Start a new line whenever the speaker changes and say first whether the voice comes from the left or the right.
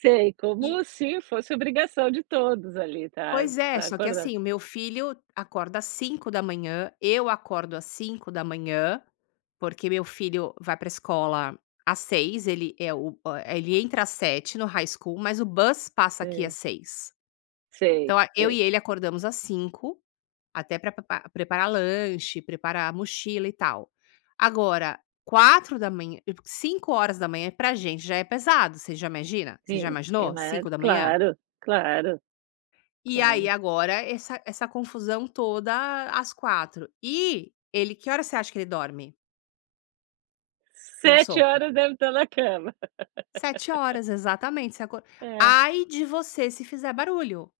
right: Sei,
left: E
right: como se fosse obrigação de todos ali, tá
left: Pois é,
right: tá
left: só que
right: acorda
left: assim, o meu filho acorda às 5h00, eu acordo às 5h00, porque meu filho vai para escola às 6h00, ele, eh, o a ele entra às 7h00 no High School, mas o bus passa aqui
right: Sei.
left: às 6h00.
right: Sei,
left: Então, a eu
right: sei.
left: e ele acordamos às 5h00, até pra pepra preparar lanche, preparar mochila e tal. Agora, 4h00, eu 5h00 pra gente já é pesado. Você já imagina você já
right: Sim, é
left: imaginou,
right: ma
left: 5h00?
right: Claro. Claro.
left: E aí
right: Claro.
left: agora essa essa confusão toda às 4h00. E ele que horas você acha que ele dorme? Meu
right: sete
left: sogro.
right: horas deve estar na cama.
left: sete horas, exatamente. Você acor
right: É.
left: Ai de você se fizer barulho.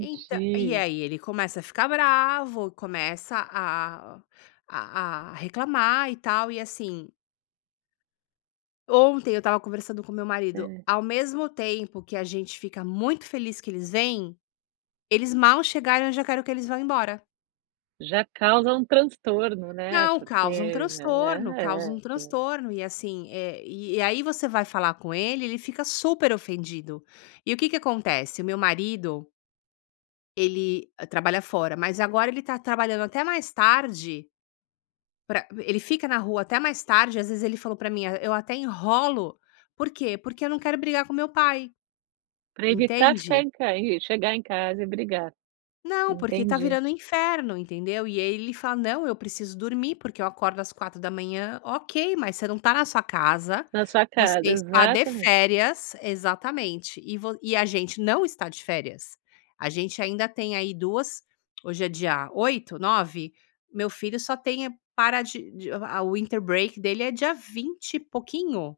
left: Entã E aí ele começa a ficar bravo, começa a a a reclamar e tal, e assim Ontem, eu estava conversando com meu marido,
right: É.
left: ao mesmo tempo que a gente fica muito feliz que eles vêm, eles mal chegaram eu já quero que eles vão embora.
right: Já causa um transtorno, né,
left: Não, causa um
right: porque já
left: transtorno,
right: ah,
left: causa
right: é,
left: um
right: já
left: transtorno. E assim, eh, e e aí você vai falar com ele, ele fica super ofendido. E o que que acontece, o meu marido ele trabalha fora. Mas agora ele tá trabalhando até mais tarde pra ele fica na rua até mais tarde, às vezes, ele falou para mim: "Ah, eu até enrolo, por quê? Porque eu não quero brigar com meu pai."
right: Pra evitar ficar
left: Entende.
right: em ca e chegar em casa e brigar.
left: Não, porque tá
right: Entendi.
left: virando um inferno, entendeu. E aí ele fala: "Não, eu preciso dormir, porque eu acordo às 4h00". Ok, mas você não tá na sua casa,
right: Na sua
left: você
right: casa.
left: está de
right: Exatamente.
left: férias. Exatamente. E vo e a gente não está de férias. A gente ainda tem aí 2, hoje é dia 8, 9. Meu filho só tem eh, para de de a o winter break dele é dia 20 e pouquinho.